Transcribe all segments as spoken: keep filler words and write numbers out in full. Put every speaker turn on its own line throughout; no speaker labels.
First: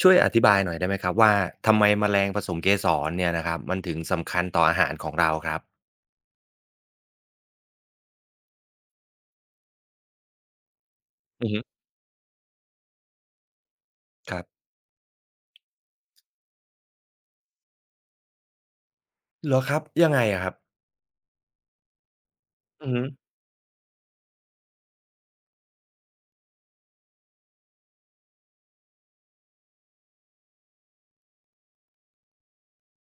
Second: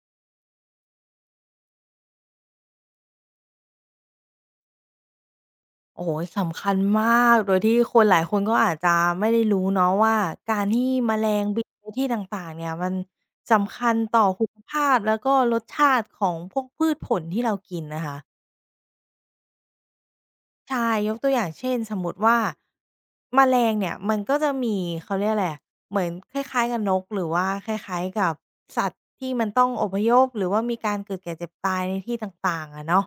ช่วยอธิบายหน่อยได้ไหมครับว่าทำไมแมลงผสมเกสรเนี่ยนะครับมันถึงสำคัญต่ออาหารของเราครับ
โอ้โฮสำคัญมากโดยที่คนหลายคนก็อาจจะไม่ได้รู้เนาะว่าการที่แมลง
อือฮึ
บินในที่ต่างๆเนี่ยมันสำคัญต่อ
ครั
คุ
บ
ณภาพแล้วก็รสชาติของพวกพืชผลที่เรากินนะคะ
เหรอครับยังไงอะครับ
ใช่ยกตัวอย่างเช่นสมมุติว่า
อือฮึ
แมลงเนี่ยมันก็จะมีเขาเรียกอะไรอะเหมือนคล้ายๆกับนกหรือว่าคล้ายๆกับสัตว์ที่มันต้องอพยพหรือว่ามีการเกิดแก่เจ็บตายในที่ต่างๆอะเนาะ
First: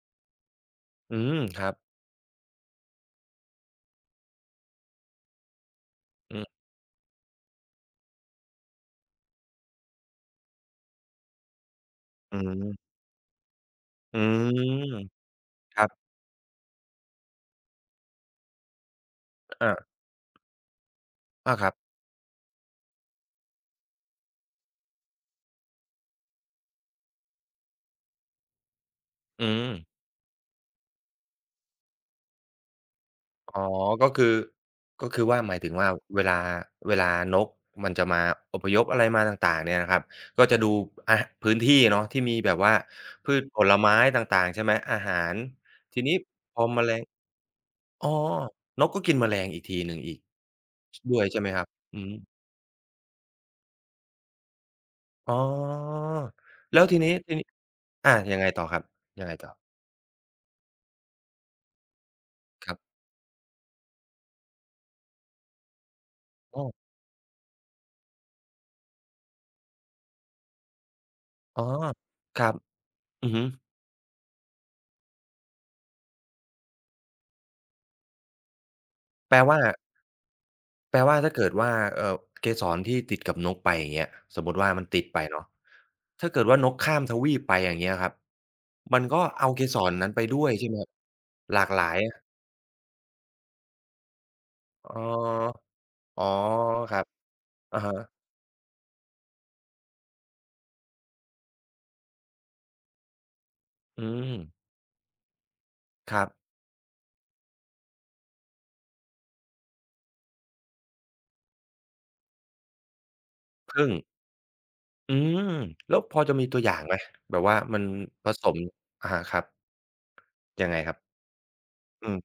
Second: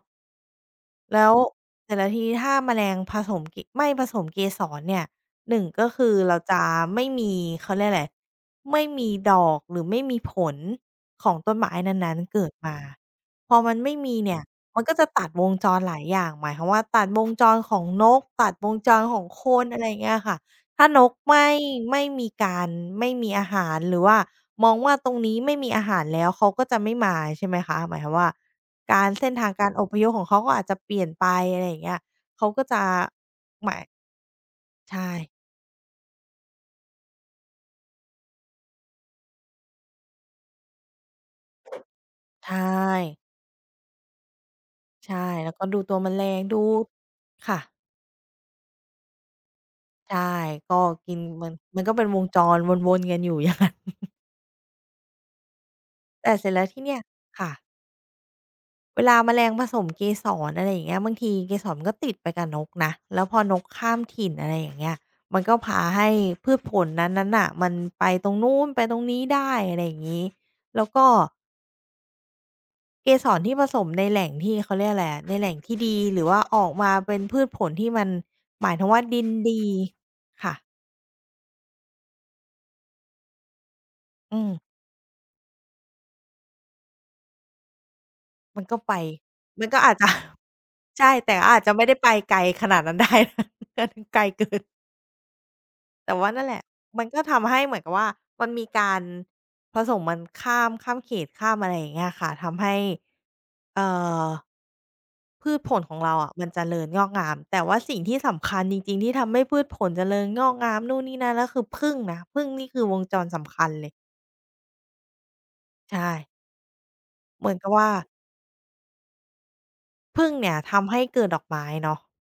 อื
แล้ว
มครับ
แต่ละทีถ้าแมลงผสมเกไม่ผสมเกสรเนี่ยหนึ่งก็คือ
อื
เรา
ม
จะไม่มีเขาเรียกอะไรไม่มีดอกหรือไม่มีผลของต้นไม้นั้นๆ
อื
เกิดมา
ม
พอมันไม่มี
อื
เนี่ย
ม
มันก็จะตัดวงจ
ค
ร
รั
หลาย
บ
อย่างหมายความว่าตัดวงจรของนกตัดวงจรของคน
อา
อะไรอย่างเงี้ยค่ะ ถ้านกไม่
อาครับ
ไม่มีการไม่มีอาหารหรือว่ามองว่าตรงนี้ไม่มีอาหารแล้วเขาก็จะไม่มาใช่ไหมคะหมายความว่าการเส้น
อื
ทางกา
ม
รอพยพของเขาก็อาจจะเปลี่ยนไปอะไรอย่างเงี้ยเขาก็จะ
อ๋อ
หมาย
ก็คือก็
ใช่
คือว่าหมายถึงว่าเวลาเวลานกมันจะมาอพยพอะไรมาต่างๆเนี่ยนะครับก็จะดูอะพื้นที่เนาะที่มีแบ
ใช่
บว่าพืชผลไม้ต่างๆใช่ไหมอาหา
ใช่
ร
แล้วก็ดูตัว
ที
แม
นี้
ลง
พ
ดู
อแมลง
ค่ะ
อ๋อนกก็กินแมลงอีกทีหนึ่งอี
ใช่
ก
ก็
ช
กิ
ด้
น
วยใช่ไห
มั
ม
น
ครับ
มันก็
อือ
เป็น
ฮึ
วงจรวนๆกันอยู่อย่างงั้น
อ๋อ
แต่เสร็จแล้วที่
แล้ว
เนี่
ที
ย
นี้ทีนี้
ค่ะ
อายังไงต่อครับ
เวลา
ยัง
แม
ไง
ล
ต่
ง
อ
ผสมเกสรอะไรอย่างเงี้ยบางทีเกสรมันก็ติดไปกับน
ค
ก
รั
นะ
บ
แล้วพอนกข้ามถิ่นอะไรอย่างเงี้ยมันก็พาให้พืช
อ้อ
ผลนั้นๆน่ะมันไปตรงนู้นไปตรงนี้ได้อะไรอย่างงี้แล้วก็
อ๋อครับ
เกส
อือ
ร
ฮึ
ที่ผสมในแหล่งที่เขาเรียกอะไรอะในแหล่งที่ดีหรือว่าออกมาเป็นพืชผลที่มันหมายถึงว่าดิน
แปลว่า
ดีค่ะ
แปลว่าถ้าเกิดว่าเอ่อเกสรที่ติดกับนกไปอย่างเงี้ย
อื
สม
ม
มุติว่ามันติดไปเนาะถ้าเกิดว่านกข้ามทวีปไปอย่างเงี้ยครับ
มันก็ไป
มันก็เอาเก
มัน
ส
ก็
ร
อาจจะ
นั้นไปด้วย ใช่ไหมครับ
ใช่แต่อา
ห
จ
ลาก
จะ
ห
ไม่
ลา
ได้
ย
ไปไกลขนาดนั้นได้ อันนั้นไกลเกิน
อ๋อ
แต่
อ๋อ
ว่านั่นแหละ
ครั
มั
บ
นก็ทำให้เหมือ
อะ
นกับ
ฮะ
ว่ามันมีการผสมมันข้ามข้ามเขตข้ามอะไรอย่างเงี้ยค่ะทำให้เอ่อ
อืม
พืชผลของเรา
ครับ
อะมันเจริญงอกงามแต่ว่าสิ่งที่สำคัญจริงๆที่ทำให้พืชผลเจริญงอกงามนู่นนี่นั่นก็คือผึ้งนะผึ้งนี่คือวงจรสำคัญเล
ผึ้
ย
ง อืมแล้ว
ใช่
พอจะมีตัวอย่างไหมแบบ
เหมือ
ว่า
นกับ
มัน
ว่า
ผสมอะฮะครับ
ผึ้งเนี่ย
ยังไงค
ทำ
รับ
ให้เกิดดอกไม้เนาะ
อืม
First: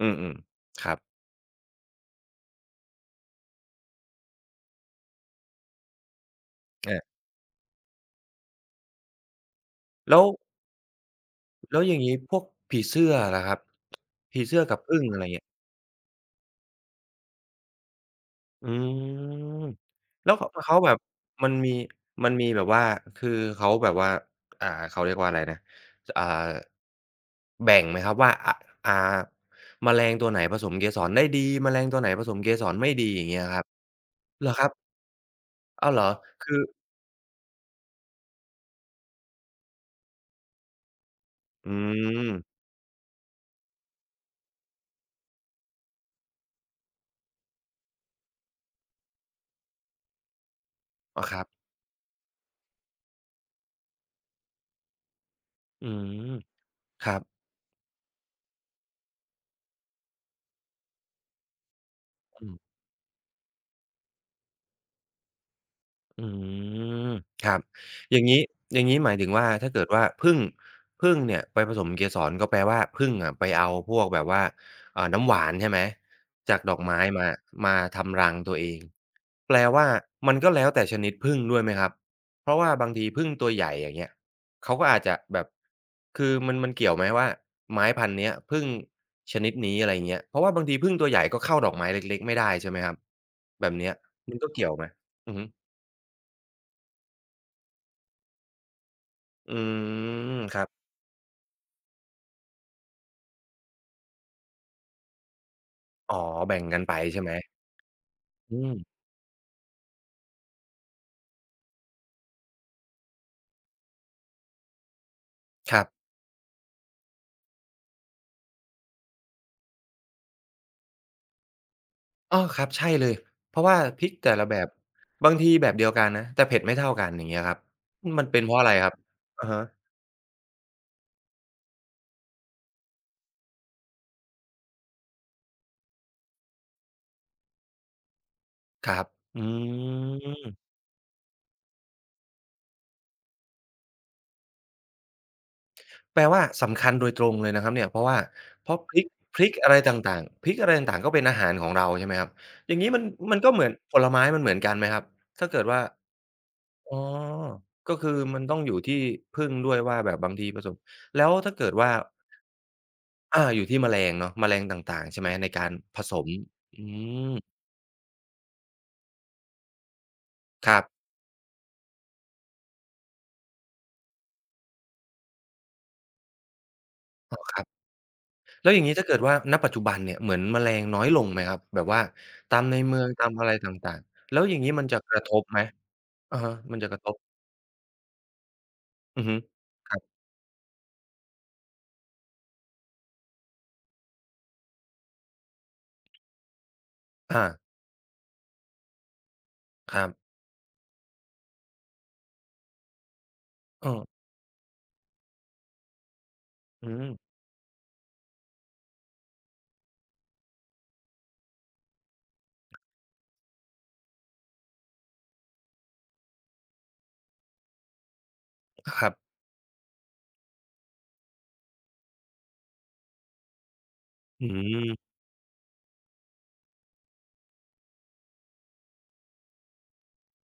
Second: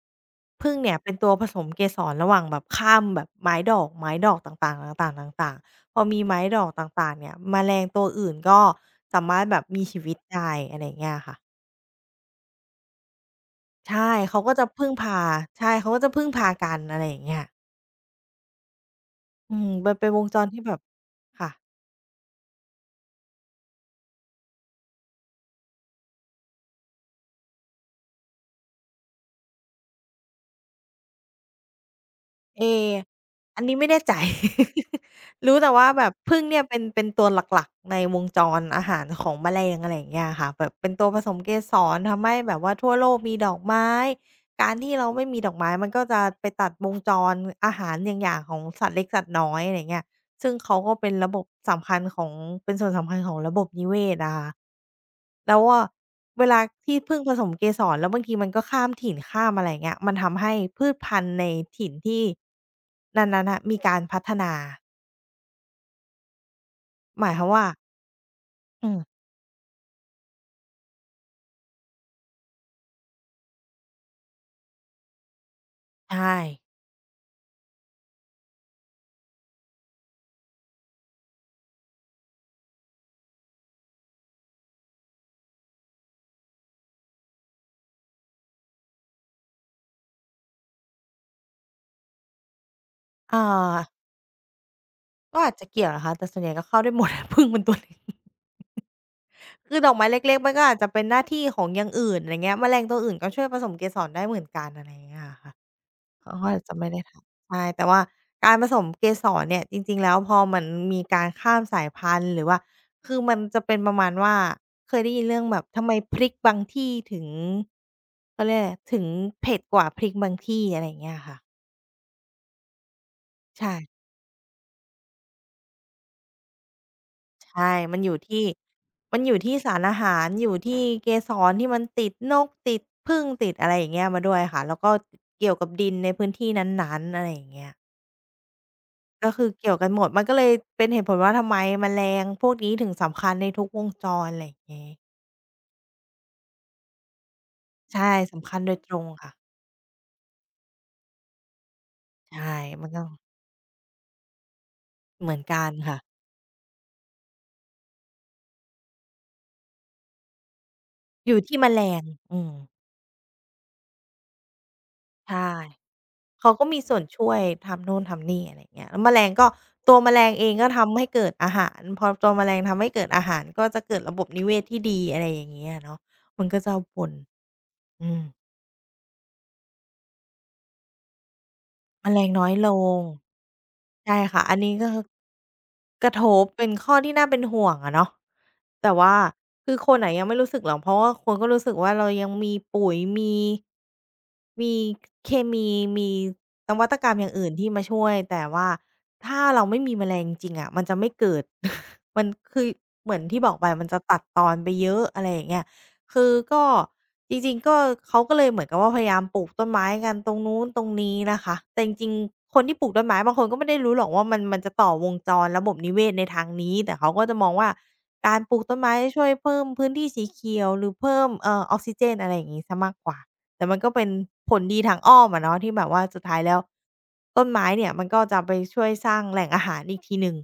อืม
ผึ้ง
ๆครั
เนี่ย
บ
เป็นตัวผสมเกสรระหว่างแบบข้ามแบบไม้ดอกไม้ดอกต่างๆต่างๆต่างๆพอมีไม้ดอกต่าง
อา
ๆเนี่ยแมลงตัวอื่นก็สามารถแบบมีชีวิต
แล้ว
ได้อะไรอย่างเงี้ยค่ะ
แล้วอย่างงี้พวกผีเสื้อล่ะครับ
ใช่เขา
ผี
ก็
เสื้อ
จะ
กับ
พึ่ง
ผึ้ง
พา
อะไรเงี้ย
ใช่เขาก็จะพึ่งพากันอะไรอย่างเงี้ย
อื
อื
ม
มมันเป็นวง
แล้ว
จร
เขา
ที่แบ
เขา
บ
แบบ
ค่ะ
มันมีมันมีแบบว่าคือเขาแบบว่าอ่าเขาเรียกว่าอะไรนะอ่าแบ่งไหมครับว่าอะอ่าแมลงตัวไหนผสมเกสรได้ดีแมลงตัวไหนผสมเก
เอ
สรไม่ดีอย่างเงี้ยค
อั
รั
น
บ
นี้ไม่แน่ใจ
เหรอครับ
รู้แต่ว่า
อ้าวเหร
แบ
อ
บผึ้ง
คื
เนี่
อ
ยเป็นเป็นตัวหลักๆในวงจรอาหารของแมลงอะไรอย่างเงี้ยค่ะแบบเป็นตัวผสมเก
อื
สรทำให้แบ
ม
บว่าทั่วโลกมีดอกไม้ การที่เราไม่มีดอกไม้มันก็จะไปตัดวงจรอาหารอย่างๆของสัตว์เล็กสัตว์น้อยอะไรเงี้ย ซึ่งเขาก็เป็น
อ๋อ
ระ
ค
บ
รั
บ
บ
สำคัญของเป็นส่วนสำคัญของระบบนิเวศอะค่ะแล้วอะ
อืม
เวลาที่
ครั
ผึ้ง
บ
ผสมเกสรแล้วบางทีมันก็ข้ามถิ่นข้ามอะไรอย่างเงี้ยมันทำให้พืชพันธุ์ในถิ่นที่
อืม
นั้นๆน่ะมีการพัฒนา
อืม
หมายควา
ค
ม
รับ
ว่า
อย่างงี้อย่า
อื
งงี้หมา
ม
ยถึงว่าถ้าเกิดว่าผึ้งผึ้งเนี่ยไปผสมเกสรก็แปลว่าผึ้งอะไปเอาพวกแบบว่าอ่าน้ำหวานใช่ไหม
ใช่
จากดอกไม้มามาทำรังตัวเองแปลว่ามันก็แล้วแต่ชนิดผึ้งด้วยไหมครับเพราะว่าบางทีผึ้งตัวใหญ่อย่างเงี้ยเขาก็อาจจะแบบคือมันมันเกี่ยวไหมว่าไม้พันธุ์เนี้ยผึ้งชนิดนี้อะไรเงี้ยเพราะว่าบางทีผึ้งตัวใหญ่ก็เข้าดอกไม้เล็กๆไม่ได้ใช่ไหมครับ
เอ่
แบ
อ
บเนี้ยมันก็เกี่ยวไหมอือ
ก็
ฮึ
อาจจะเกี่ยวนะคะแต่ส่วนใหญ่ก็เข้าได้หมด ผึ้งมันตัวเล็ก
อื
คือดอกไม้เล็
ม
กๆมัน
ค
ก็
รับ
อาจจะเป็นหน้าที่ของอย่างอื่นอะไรเงี้ยแมลงตัวอื่นก็ช่วยผสมเกสรได้เหมือนกันอะไรอย่างเงี้ยอะค่ะ
อ๋อ
เขาก็
แบ่
อาจ
ง
จะ
กัน
ไม่
ไป
ได้ท
ใช่ไหม
ำใช่แต่ว่ากา
อื
รผส
ม
มเกสรเนี่ยจริงๆแล้วพอมันมีการข้ามสายพันธุ์หรือว่าคือมันจะเป็นประมาณว่าเคยได้ยินเรื่องแบบ
ค
ทำ
รับ
ไมพริกบางที่ถึงเขาเรียกอะไรถึงเผ็ดกว่าพริกบางที่อะไรอย่างเงี้ยค่ะ
อ้อครับใช่เลยเพราะ
ใช่
ว่าพริกแต่ละแบบบางทีแบบเดียวกันนะแต่เผ็ดไม่เท่ากันอย่างเงี้ยครับ
ใช่มันอยู่
มันเป็น
ที่
เพราะอะไรครับ
มันอยู่
อะ
ที่
ฮะ
สารอาหารอยู่ที่เกสรที่มันติดนกติดผึ้งติดอะไรอย่างเงี้ยมาด้วยค่ะแล้วก็เกี่ยวกับดินในพื้นที่นั้นๆอะไรอย่างเงี้ย
ครับ
ก็
อื
คือเกี่ยวกันหมดมันก็เลย
ม
เป็นเหตุผลว่าทำไมแมลงพวกนี้ถึงสำคัญในทุกวงจรอะไรอย่างงี้
แปลว่าสำคัญโดยตรงเลยนะครับเนี่ยเพราะ
ใช่
ว่า
สำคัญ
เพ
โดย
ราะ
ต
พ
ร
ริ
ง
ก
ค่ะ
พริกอะไรต่างๆพริกอะไรต่างๆก็เป็นอาหารของเราใช่ไหมครับ
ใช่
อย่าง
มั
งี้
นก็
มันมันก็เหมือนผลไม้มันเหมือนกันไหมครับ
เหมือน
ถ้าเกิ
กั
ด
น
ว่า
ค่ะ
อ๋อก็คือมันต้องอยู่ที่พึ่งด้วยว่าแบบบางทีผสมแล้
อ
ว
ยู่
ถ้า
ที่แม
เกิด
ล
ว่า
งอืม
อาอยู่ที่แมลงเนาะแมลงต่างๆใช่ไหมใน
ใช่
การผสม
เขาก็
อื
มีส่วนช่ว
ม
ยทำนู่นทำนี่อะไรอย่างเงี้ยแล้วแมลงก็ตัวแมลงเองก็
ครั
ทำให้
บ
เกิดอาหารพอตัวแมลงทำให้เกิดอาหารก็จะเกิดระบบนิเวศที่ดีอะไรอย่างเงี้ยอะเนาะมันก็จะเอาผล
อ้อครับ
อืม
แล้วอย่างงี้ถ้าเกิดว่าณปัจจุบันเนี่ยเหมือนแมลงน้อยลงไหมครับแบบว่า
แมลงน้อย
ตาม
ล
ในเมื
ง
องตามอะไรต่าง
ใช่
ๆแล้
ค่ะ
วอ
อัน
ย่างงี้
นี้
มั
ก็
นจะ
คือ
กระทบไหม
กระท
อะ
บ
ฮะ
เป็น
มันจะ
ข้
ก
อ
ระท
ที่
บ
น่าเป็นห่วงอะเนาะแต่ว่า
อือฮึ
คือค
ค
น
รับ
อะยังไม่รู้สึกหรอกเพราะว่าคนก็รู้สึกว่าเรายังมีปุ๋ยมีมีเคมีมีนวัตกรรมอย่าง
อา
อื่นที่มาช่วยแต่ว่าถ้าเราไม่มี
ค
แม
รั
ลงจ
บ
ริงๆอะมันจะไม่เกิด มันคือเหมือนที่บอกไปมั
เอ
น
อ
จะตัดตอนไปเยอะอะไรอย่างเงี้ย คือก็
อืม
จริงๆก็เขาก็เลยเหมือนกับว่าพยายามปลูกต้นไม้กันตรงนู้นตรงนี้นะคะแต่จริงๆคนที่ปลูกต้นไม้บางคนก็ไม่ได้รู้หรอกว่ามันมันจะต่อวงจรระบบนิเวศในทางนี้แต่เขาก็จะมองว่าการปลูกต้นไม้
ครั
ช่วย
บ
เพิ่มพื้นที่สีเขียวหรือเพิ่มเอ่อออกซิเจนอะไรอย่างงี้เสียมากกว่าแต่มันก็เป็น
อื
ผลดีทาง
ม
อ้อมอะเนาะที่แบบว่าสุดท้ายแล้วต้นไม้เนี่ยมันก็จะไปช่วยสร้างแหล่งอาหารอีกทีหนึ่ง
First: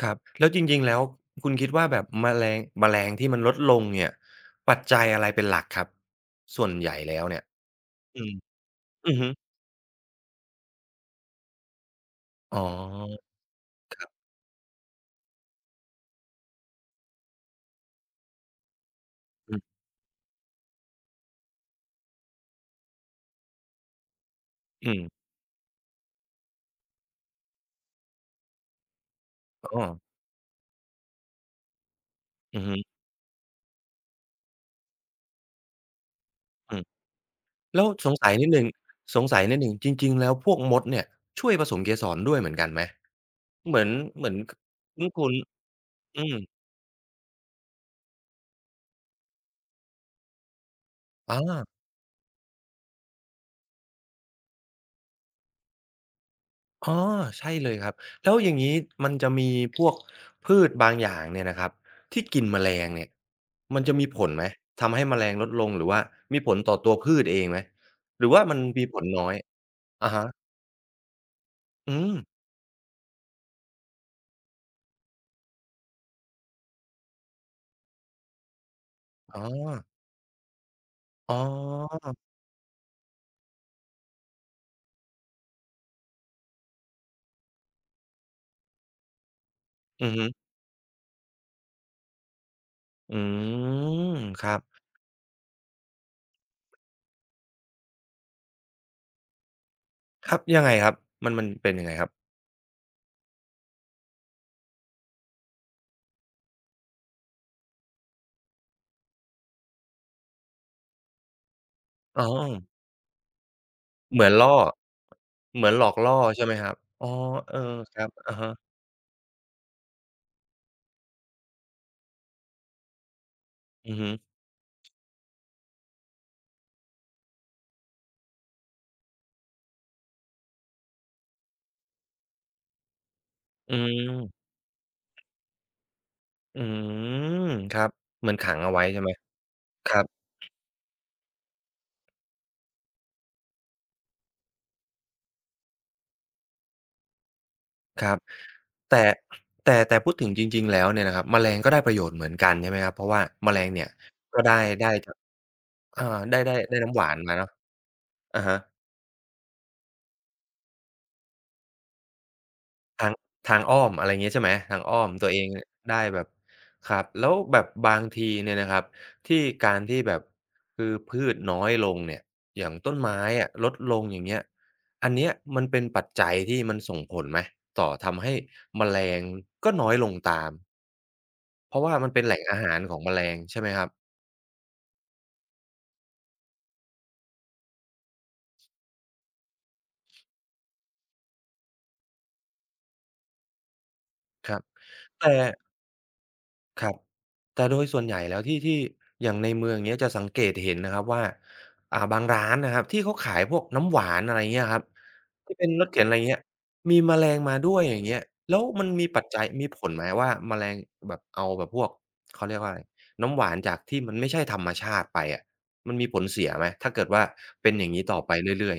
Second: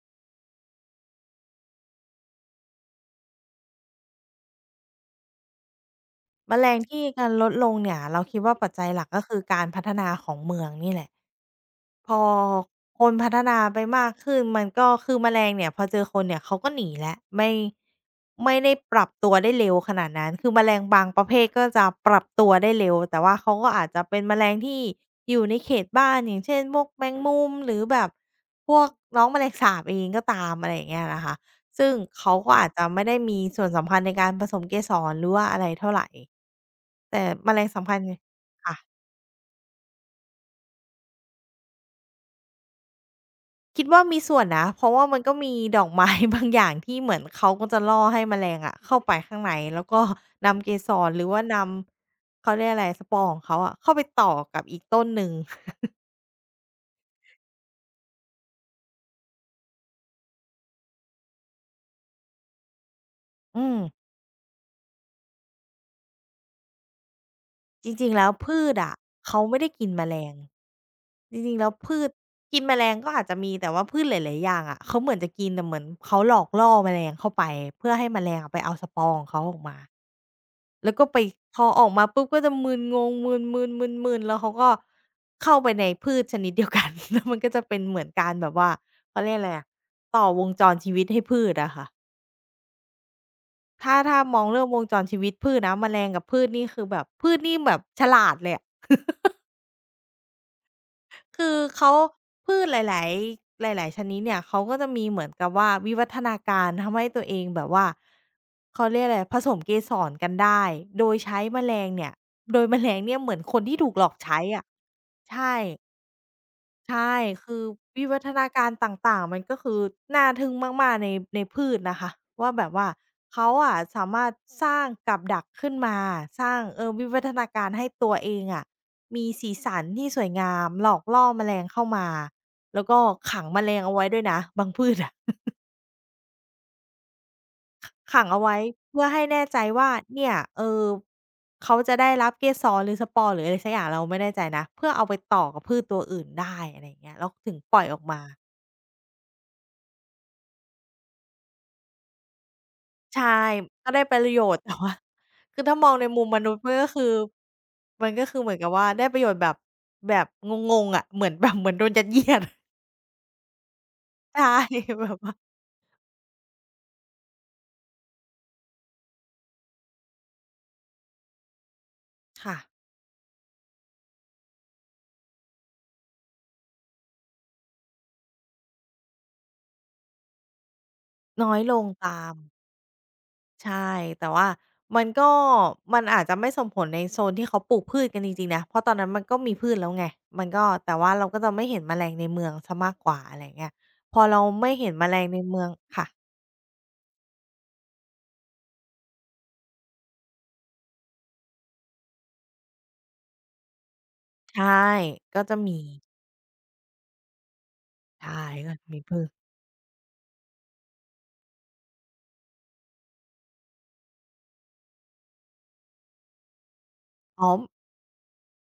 ครับแล้วจริงๆแล้วคุณคิดว่าแบบแมลงแมลงที่มันลดลงเนี่ยปัจจัยอะไรเป็นหลักครับ
แม
ส่
ล
วน
ง
ใหญ่
ที่
แล้ว
การ
เนี่ย
ลดลงเนี่ยเรา
อืม
คิดว่าปัจจัยหลัก
อือ
ก็
ฮึ
คือการพัฒนาของเมืองนี่แหละ พอ
อ๋
คนพั
อ
ฒนาไปมากขึ้นมันก็คือแมลงเนี่ยพอเจอคนเนี่ยเขาก็หนีแล้วไม่ไม่ได้ปรับตัวได้
อือ
เร็วขนาดนั้นคือแมลงบางประเภทก็จะปรับตัวได้เร็วแต่ว่าเขาก็อาจจะเป็นแมลงที่
อืม
อยู่ในเขตบ้านอย่างเช่นพวกแมงมุมหรือแบบพวกน้องแมลงสา
อ๋อ
บเองก็ตามอะไรอย่างเงี้ยนะคะซึ่งเขาก็
อือ
อาจ
ฮึ
จะไม่ได้มีส่วนสำคัญในการผสมเกสรหรือว่าอะไรเท่าไร
อืม
แต่แมลง
แล้ว
สำคัญ
ส
ง
งสัยนิดหนึ่ง
ค่ะ
สงสัยนิดหนึ่งจริงๆแล้วพวกมดเนี่ยช่วยผสมเกสรด้วยเหมือนกันไหมเหมื
คิ
อ
ด
น
ว่ามี
เหมือ
ส่
น
วน
ค
นะเพราะว่ามัน
คุ้
ก็
น
มีดอกไม้
ๆอื ม
บางอย่างที่เหมือนเขาก็จะล่อให้แมลงอะเข้าไปข้างในแล้วก็นำเกสรหรือ
อา
ว่านำเขาเรียกอะไรสปอร์ของเขาอะเข้าไปต่อกับอีกต้นหนึ่ง
อ๋อใช่เลยครับแล้วอย่างงี้มันจะมีพวกพืชบางอย่างเนี่ยนะครับที่กินแมลงเนี่ย
อืม
มันจะมีผลไหมทำให้แมลงลดลงหรือว่ามีผลต่อตัวพืชเองไหม
จริงๆ
ห
แล้
รื
ว
อว่ามั
พื
น
ช
มี
อะ
ผลน้อย
เขาไม่ได้กินแม
อะ
ล
ฮะ
งจริงๆแล้ว
อื
พืช
ม
กินแมลงก็อาจจะมีแต่ว่าพืชหลายๆอย่างอะเขาเหมือนจะกินแต่เหมือนเขาหลอกล่อแมลงเข้าไปเพื่อให้แมลงอะไปเอาสปอร์ของ
อ๋
เขา
อ
ออกมา แล้วก็ไป
อ๋อ
พอออกมาปุ๊บก็จะมึนงงมึนนนมนมืนแล้วเขาก็เข้าไปในพืชชนิดเดียวกัน แล้วมันก็จะเป็นเหมือนการแบบว่าเขาเรียกอะไรอะ
อือ
ต่
ฮึ
อวงจรชีวิตให้พืชอะค่ะ
อื
ถ้า
ม
ถ้ามอ
ค
ง
รับ
เรื่องวงจรชีวิตพืชนะแมลงกับพืชนี่คือแบบพืชนี่แบบฉลาดเลยอะ
ครับยังไงครับมันมัน
คือ
เป็นยัง
เขา
ไงครับ
พืชหลายๆหลาย ๆชนิดเนี่ยเขาก็จะมีเหมือนกับว่าวิวัฒนาการทำให้ตัวเองแบบว่าเขาเรียกอะไรผสมเกสรกันได้โดยใช้แมลงเนี่ย
อ๋อ
โดยแมลงเนี่ยเหมือนคนที่ถูกหลอก
เหมือน
ใช้
ล่อ
อะใช่
เหมือนหลอกล่อใช่ไหมครับ
ใช
อ๋อ
่
เอ
คื
อ
อ
ครั
วิ
บ
วัฒ
อะ
นา
ฮะ
การต่างๆมันก็คือน่าทึ่งมากๆในในพืชนะคะว่าแบบว่าเขาอะ
อือ
สา
ฮึ
มารถสร้างกับดักขึ้นมาสร้างเออวิวัฒนาการให้ตัวเองอะมีสีสันที่สวยงามหลอกล่อแมลงเข้ามาแล้วก็ขังแมล
อื
งเอาไว้ด้วยนะ
ม
บางพืชอะ
อืม ครับ
ขัง
เหมือน
เอา
ขั
ไว้
งเอาไว้ใช่
เพื่อ
ไหม
ให้แน่ใจ
ค
ว่า
รับ
เนี่ยเออเขาจะได้รับเกสรหรือสปอร์หรืออะไรสักอย่างเราไม่แน่ใจนะเพื่อเอาไปต่อกับพืชตัวอื่นได้อะไรอย่างเงี้ยแล้วถึงปล่อยออ
ค
ก
รับ
มา
แต่แต่แต่พูดถึงจริงๆแล้วเนี่ยนะครับ แมลงก็ได้ประโยชน์เหมือนกันใช่ไหมครับ เพราะว่า
ใช่
แมลงเนี่
ก็
ย
ได้ประ
ก็
โย
ได้
ชน์ แต่
ได้
ว่า
จาก
คือถ้ามอง
อา
ในมุมม
ได้
นุ
ได้
ษย์มัน
ได้
ก็
น้ำห
คื
วา
อ
นมาเนาะ
มันก็คือ
อะ
เหมือ
ฮะ
นกับว่าได้ประโยชน์แบบแบบงงๆอะเหมือนแบบ เหมือนโดนยัดเยียด
ทางทางอ้อมอะไรอย่างงี้ใช่
ใช่
ไหมทางอ้อ
แบ
ม
บ
ตัว
ว่า
เองเนี่ยได้แบบครับแล้วแบบบางทีเนี่ยนะครับที่การที่แบบคือพืชน้อยลงเนี่ย
ค่ะ
อย่างต้นไม้อะลดลงอย่างเงี้ยอันเนี้ยมันเป็นปัจจัยที่มันส่งผลไหมต่อทำให้แมลงก็น้อยลงตาม
น้อยล
เพราะ
ง
ว่ามัน
ตา
เป็นแห
ม
ล่งอาหารของแมลงใช่ไหม
ใช่
ครับ
แต่ว่ามันก็มันอาจจะไม่ส่งผลในโซนที่เขาปลูกพืชกันจริงๆนะเพราะตอนนั้นมันก็มีพืชแล้วไงมันก็แต่ว่าเราก็จะไม่เห็นแมลงในเมืองเสียมากกว่าอะไรอย่างเงี้ยพอเรา
ครับ
ไม่เห็นแมลง
แต่
ในเมืองค่ะ
ครับแต่โดยส่วนใหญ่แล้วที่ที่อย่างในเมืองเงี้ยจะสังเกตเห็นนะครับว่าอ่าบางร้านนะครับที่เขาขายพวกน้ำหวานอะไรเงี้
ใช่
ยครับ
ก็จะ
ที่เป็น
มี
รถเข็นอะไรเงี้ยมีแมลงมาด้วยอย่างเงี้ย
ใช่
แล้ว
ก็
มัน
มี
มี
พื
ปัจ
ช
จัยมีผลไหมว่าแมลงแบบเอาแบบพวกเขาเรียกว่าอะไรน้ำหวานจากที่มันไม่ใช่ธรรมชาติไปอะมันมีผลเสียไหมถ้าเกิดว่า
อ๋อ
เป็นอย่างงี้ต่อไปเรื่อย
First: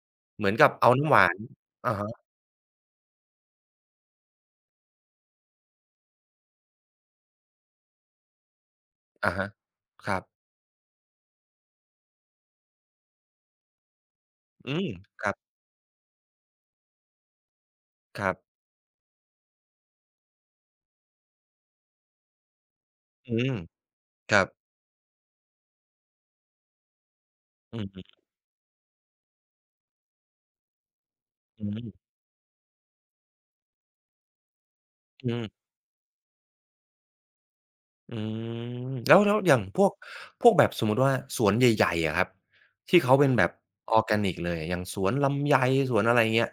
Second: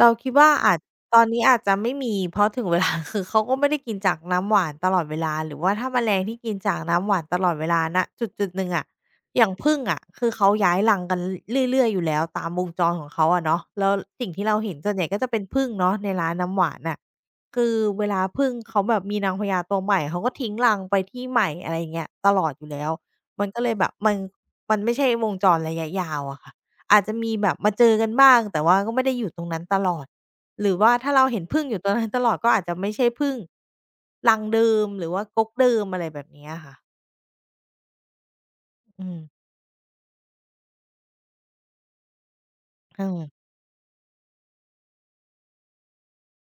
เราคิด
ๆเห
ว่า
มือนกับ
อาจ
เอาน้ำห
ตอน
วาน
นี้อาจจะ
อะ
ไม่
ฮ
มีเพราะถึงเวลา คือเขาก็ไม่ได้กินจากน้ำหวานตลอดเวลาหรือว่าถ้าแมลงที่กินจากน้ำหวานตลอดเวลาณจุดๆหนึ่งอะอ
ะ
ย่างผึ้งอะ
ๆครับ
คือเขาย้ายรังกันเรื่อยๆอยู่แล้วตามวงจรของเขาอะเนาะแล้วสิ่งที่เรา
อื
เห็น
ม
ส่วนใหญ่ก็
ค
จะ
รับ
เป็น
ๆ
ผึ้งเนาะในร้านน้ำหวานน่ะคือเวลาผึ้งเขาแบบมีนางพญาตัวใหม่เขาก็ทิ้งรังไปที่ใหม่อะไรอย่างเงี้ยตลอดอยู่แล้ว
อื
มัน
ม
ก็เลยแบบมัน
ครับ
มันไม่ใช่วงจรระยะยาวอะค่ะ อาจจะมีแบบมา
อื
เจ
อ
อกัน
ฮึ
บ้างแต่ว่าก็ไม่ได้อยู่ตรงนั้นตลอดหรือว่าถ้าเราเห็นผึ้
อื
งอยู่ตรงนั้
ม
นตลอดก็อาจจะไม่ใช่ผึ้งรังเดิมหรือว่า
อื
ก
ม
กเดิมอะไรแบบเนี้ยค่ะ
อืม
อื
แล้
ม
วแล้วอย่างพวกพวกแบบสมมุติว่าสวนใหญ่ๆอะครับที่
เอ
เขา
อ
เป็นแบบออร์แกนิกเลยอย่างสวนลำไยสวนอะไรเงี้ย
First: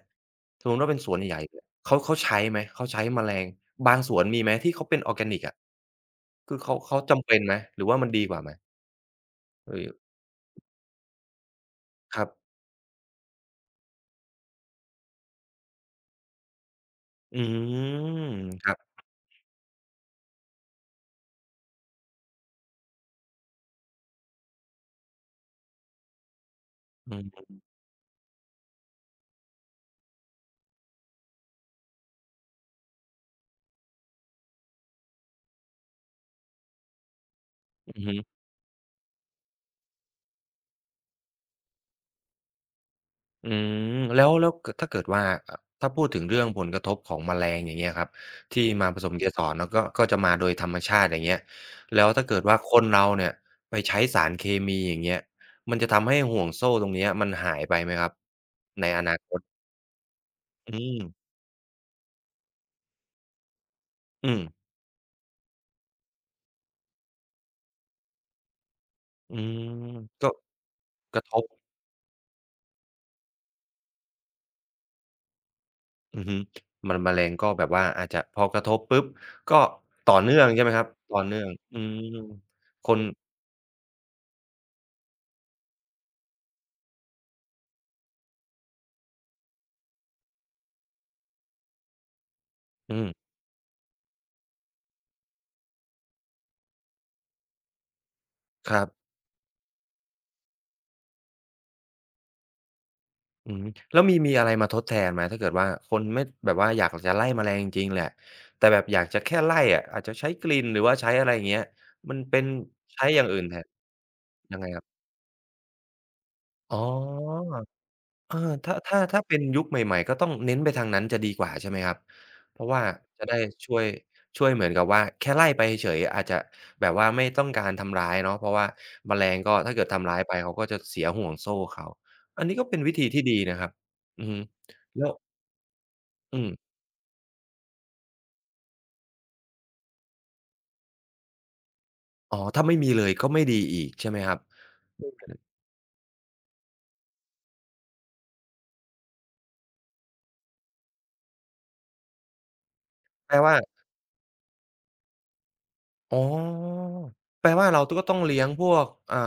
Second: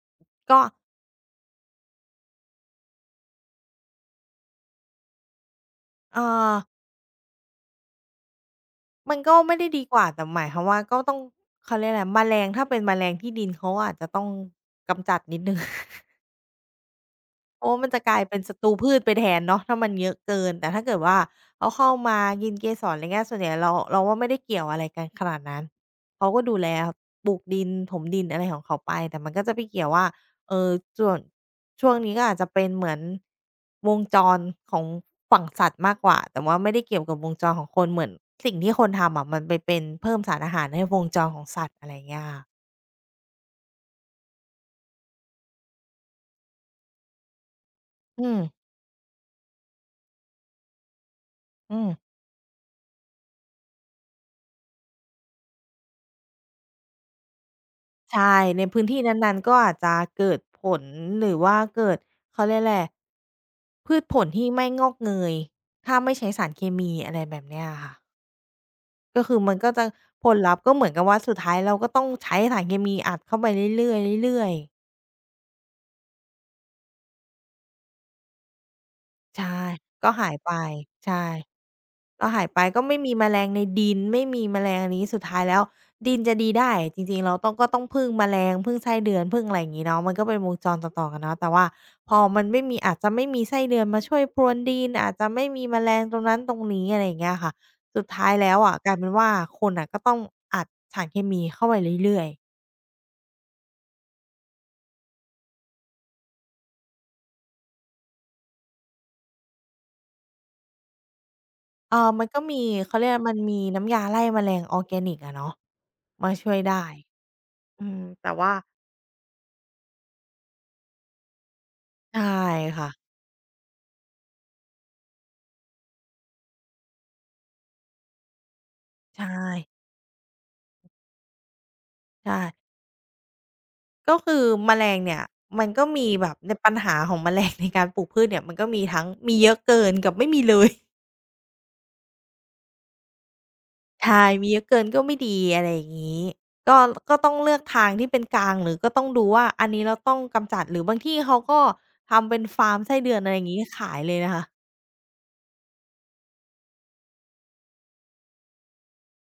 ก็
สมมุติว่าเป็นสวนใหญ่ๆเลยเขาเขาใช้ไหมเขาใช้แมลงบางสวนมีไหมที่เขาเป็นออร์แกนิกอะ
เอ่อ
คือเขาเขาจำเป็นไหมหรือว่ามันดีกว่าไหม
มันก็ไม่ได้
ห
ดี
รือ
กว่าแต่หมายความว่าก็ต้องเขาเรียกอะไร
ค
แม
รับ
ลงถ้าเป็นแมลงที่ดินเขาอาจจะต้องกำจัดนิดหนึ่ง
อื
เพราะว่ามันจะกลายเป็
ม
นศัต
ค
รู
รับ
พืชไปแทนเนาะถ้ามันเยอะเกินแต่ถ้าเกิดว่าเขาเข้ามากินเกสรอะไรเงี้ยส่วนใหญ่เราเราว่าไม่ได้เกี่ยวอะไรกันขนาดนั้นเขาก็ดูแล
อื
ปลูก
อ
ดินถมดินอะไรของเขาไปแต่มันก็จะไปเกี่ยวว่าเอ่อส่วนช่วงนี้ก็อาจจะเป็นเหมือนวงจรของฝั่งสัตว์มากกว่าแต่ว่าไม่ได้เกี่ยวกับวงจรของคน
อื
เห
อ
มือน
ฮึ
สิ่งที่คนทำอะมันไปเป็นเพิ่มสารอาหารให้วงจรของสัตว์อะไรเงี้ยค่ะ
อืมแล้วแล้วเกดถ้าเกิดว่าเอ่อถ้าพูดถึงเรื่องผลกระทบของแมลงอย่างเงี้ยครับ
อืม
ที่มาผสมเกสรแล้วก็ก็จะมาโดยธรรมชาติอย่างเงี้ย
อืม
แล้วถ้าเกิดว่าคนเราเนี่ยไปใช้สารเคมีอย่างเงี้ยมันจะทำให้ห่วงโซ่ตรงเนี้ยมันหายไปไหมครับ
ใช่ในพื้
ใน
นที่
อนาค
นั้น
ต
ๆก็อาจจะเกิดผ
อื
ล
ม
หรือว่าเกิดเขาเรียกไรพืชผล
อืม
ที่ไม่งอกเงยถ้าไม่ใช้สารเคมีอะไรแบบเนี้ยอะค่ะก็
อื
คือมัน
ม
ก็จะผ
ก็
ลลัพธ์ก็เหมือนกับ
ก
ว่า
ระท
สุด
บ
ท้ายเราก็ต้องใช้สารเคมีอัดเข้าไปเรื่อยๆเรื่อยๆ
อือฮึมันแมลงก็แบบว่าอาจจะพอกระทบปุ๊บ
ใช่
ก็
ก็
ต่อ
หาย
เนื่อง
ไป
ใช่ไหมครับ
ใช่
ต่อเนื่องอืม
ก็หายไปก็
ค
ไม่
น
มีแมลงในดินไม่มีแมลงอันนี้สุดท้ายแล้วดินจะดีได้จริงๆเราต้องก็ต้องพึ่งแมลงพึ่งไส้เดือนพึ่งอะไรอย่างงี้เนาะมันก็เป็นวงจรต่อๆกันเนาะแต่ว่าพอมันไม่มีอาจ
อืม
จะไม่มีไส้เดือนมาช่วยพรวนดินอาจจะไม่มีแมลงตรงนั้นตรงนี้อะไรอย่างเงี้ยค่ะสุดท้ายแล้ว
ค
อะ
รั
กลายเป็น
บ
ว่าคนน่ะก็ต้องอัดสารเคมีเข้าไปเรื่อยๆ
อืมแล้วมีมีอะไรมาทดแทนไหมถ้าเกิดว่าคนไม่แบบว่าอยากจะไล่แมลงจริงๆแหละแต่แบบอยากจะแค่ไล่อะอาจจะใช้กลิ่นหรือว่าใช้อะไรอย่างเงี้ย
เออ
มัน
มัน
เป็
ก็
น
มีเขา
ใช้
เรียก
อ
ว่า
ย่าง
มัน
อื่น
มี
แทน
น้ำยาไล่แมล
ยัง
ง
ไง
อ
ค
อ
รั
ร์แก
บ
นิกอะเนาะมาช่วย
อ๋อ
ได้อืมแต่
เออ
ว่า
ถ้าถ้าถ้าเป็นยุคใหม่ๆก็ต้องเน้นไปทางนั้นจะดีกว่าใช่ไหมครับ
ใช่
เพราะว่า
ค่ะ
จะได้ช่วยช่วยเหมือนกับว่าแค่ไล่ไปเฉยๆอาจจะแบบว่าไม่ต้องการทำร้ายเนาะเพราะว่าแมล
ใช่
งก็ถ้าเกิดทำร้ายไปเขาก็จะเสียห่วงโซ่เขา
ใช่
อันนี้ก็เป็นวิธีที่ดีนะครับ
ก็
อือ
คื
ฮึ
อแมลง
แล้ว
เนี่ยมันก็มีแบบ
อืม
ในปัญหาของแมลงในการปลูกพืชเนี่ยมันก็มีทั้งมีเยอะเกินกับไม่มีเลย
อ๋อถ้าไม่มีเลยก็ไม่ดีอีกใช่ไหม
ใช่
ครับ
มีเยอะเกินก็
อื
ไม่
อ
ดีอะไรอย่างงี้ก็ก็ต้องเลือกทางที่เป็นกลางหรือก็ต้องดูว่าอันนี้เราต้องกำจัดหรือบางที่เขาก็ทำเป็นฟาร์มไส้เดือนอะ
แป
ไร
ล
อย่าง
ว่า
งี้ขายเลยนะคะ
อ๋อแปลว่าเราตก็ต้องเลี้ยงพวกอ่า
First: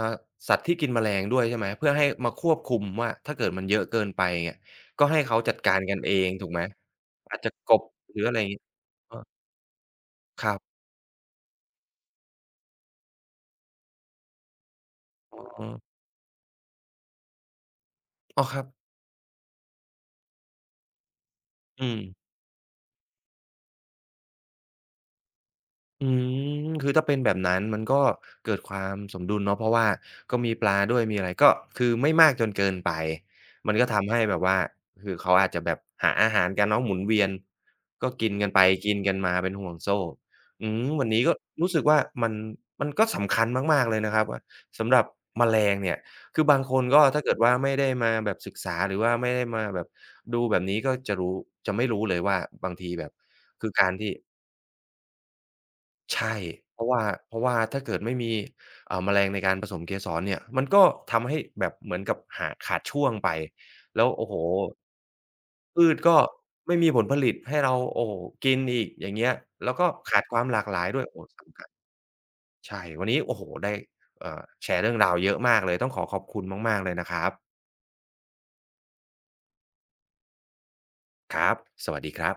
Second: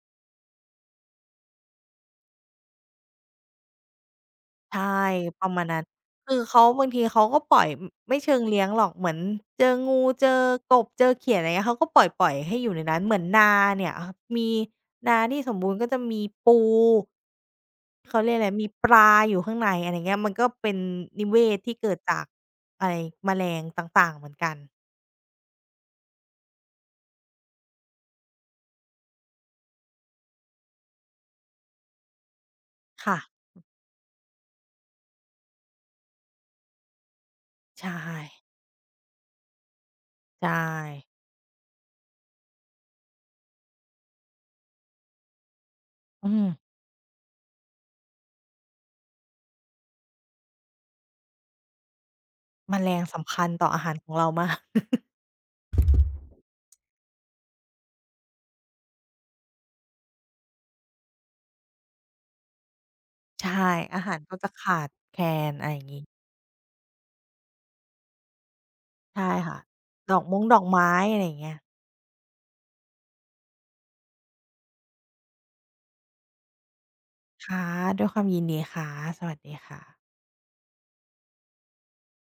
สัตว์ที่กินแมลงด้วยใช่ไหม เพื่อให้มาควบคุมว่าถ้าเกิดมันเยอะเกินไปเงี้ย
ใช่
ก็ให้เขา
ประ
จัด
มาณ
กา
นั้
ร
น
กันเอง
คือ
ถูกไหม
เขาบางทีเขา
อา
ก็
จจะ
ปล่อย
ก
อ
บห
ไม่
รืออะ
เชิ
ไร
ง
งี้
เลี้ยงหรอกเหมื
เอ
อ
อ
นเจองูเจอ
ครั
ก
บ
บเจอเขียดอะไรเงี้ยเขาก็ปล่อยๆให้อยู่ในนั้นเหมือนนาเนี่ยอะมีนา
อ
ที่สม
๋อ
บูรณ์ก็จะมีปูเขาเรียก
อ้
อะ
อ
ไร
ครั
มี
บ
ปลาอยู่ข้างในอะไรเงี้ยมันก็เป็นนิเวศที่
อื
เกิด
ม
จากไอ้แมลงต่างๆเหมือนกัน
อืมคือถ้าเป็นแบบนั้นมันก็เกิดความสมดุลเนาะเพราะว่าก็มีปลาด้วยมีอะไรก็คือไม่มากจนเกินไป
ค่ะ
มันก็ทำให้แบบว่าคือเขาอาจจะแบบหาอาหารกันเนาะหมุนเวียน
ใช่
ก็กินกันไปกินกันมาเป็นห่วงโซ่
ใช่
อืมวันนี้ก็รู้สึกว่ามันมันก็สำคัญมากๆเลยนะครับว่าสำหรับแมลงเนี่ย
อืม
คือบางคนก็ถ้าเกิดว่าไม่ได้มาแบบศึกษาหรือว่าไม่ได้มาแบบดูแบบนี้ก็จะรู้จะไม่รู้เลยว่าบา
แม
ง
ล
ที
ง
แบบ
สำคัญต่อ
คือ
อา
กา
หา
ร
รขอ
ที่
งเรามาก
ใช่เพราะว่าเพราะว่าถ้าเกิดไม่มีอ่าแมลงในการผสมเกสรเนี่ยมันก็ทำให้แบบเหมือนกับหาขาดช่วงไป
ใช่อา
แล้ว
หาร
โอ้
ก็
โฮ
จะขาดแคลนอะไรอย่า
พื
ง
ช
งี้
ก็ไม่มีผลผลิตให้เราโอ้โฮกินอีกอย่าง
ใช่
เงี้ย
ค่ะ
แล้วก็
ดอ
ขา
ก
ดค
ม้ง
วาม
ด
ห
อ
ลา
ก
กหลา
ไม้
ยด้วย
อะ
โอ้
ไรอย่างเงี้ย
สำคัญใช่วันนี้โอ้โฮได้เอ่อแชร์เรื่องราวเยอะมากเลยต้องขอขอบคุณมากๆเลยนะครับ
ค่ะด้วยความยินดีค่ะสวัสดีค่ะ
ครับสวัสดีครับ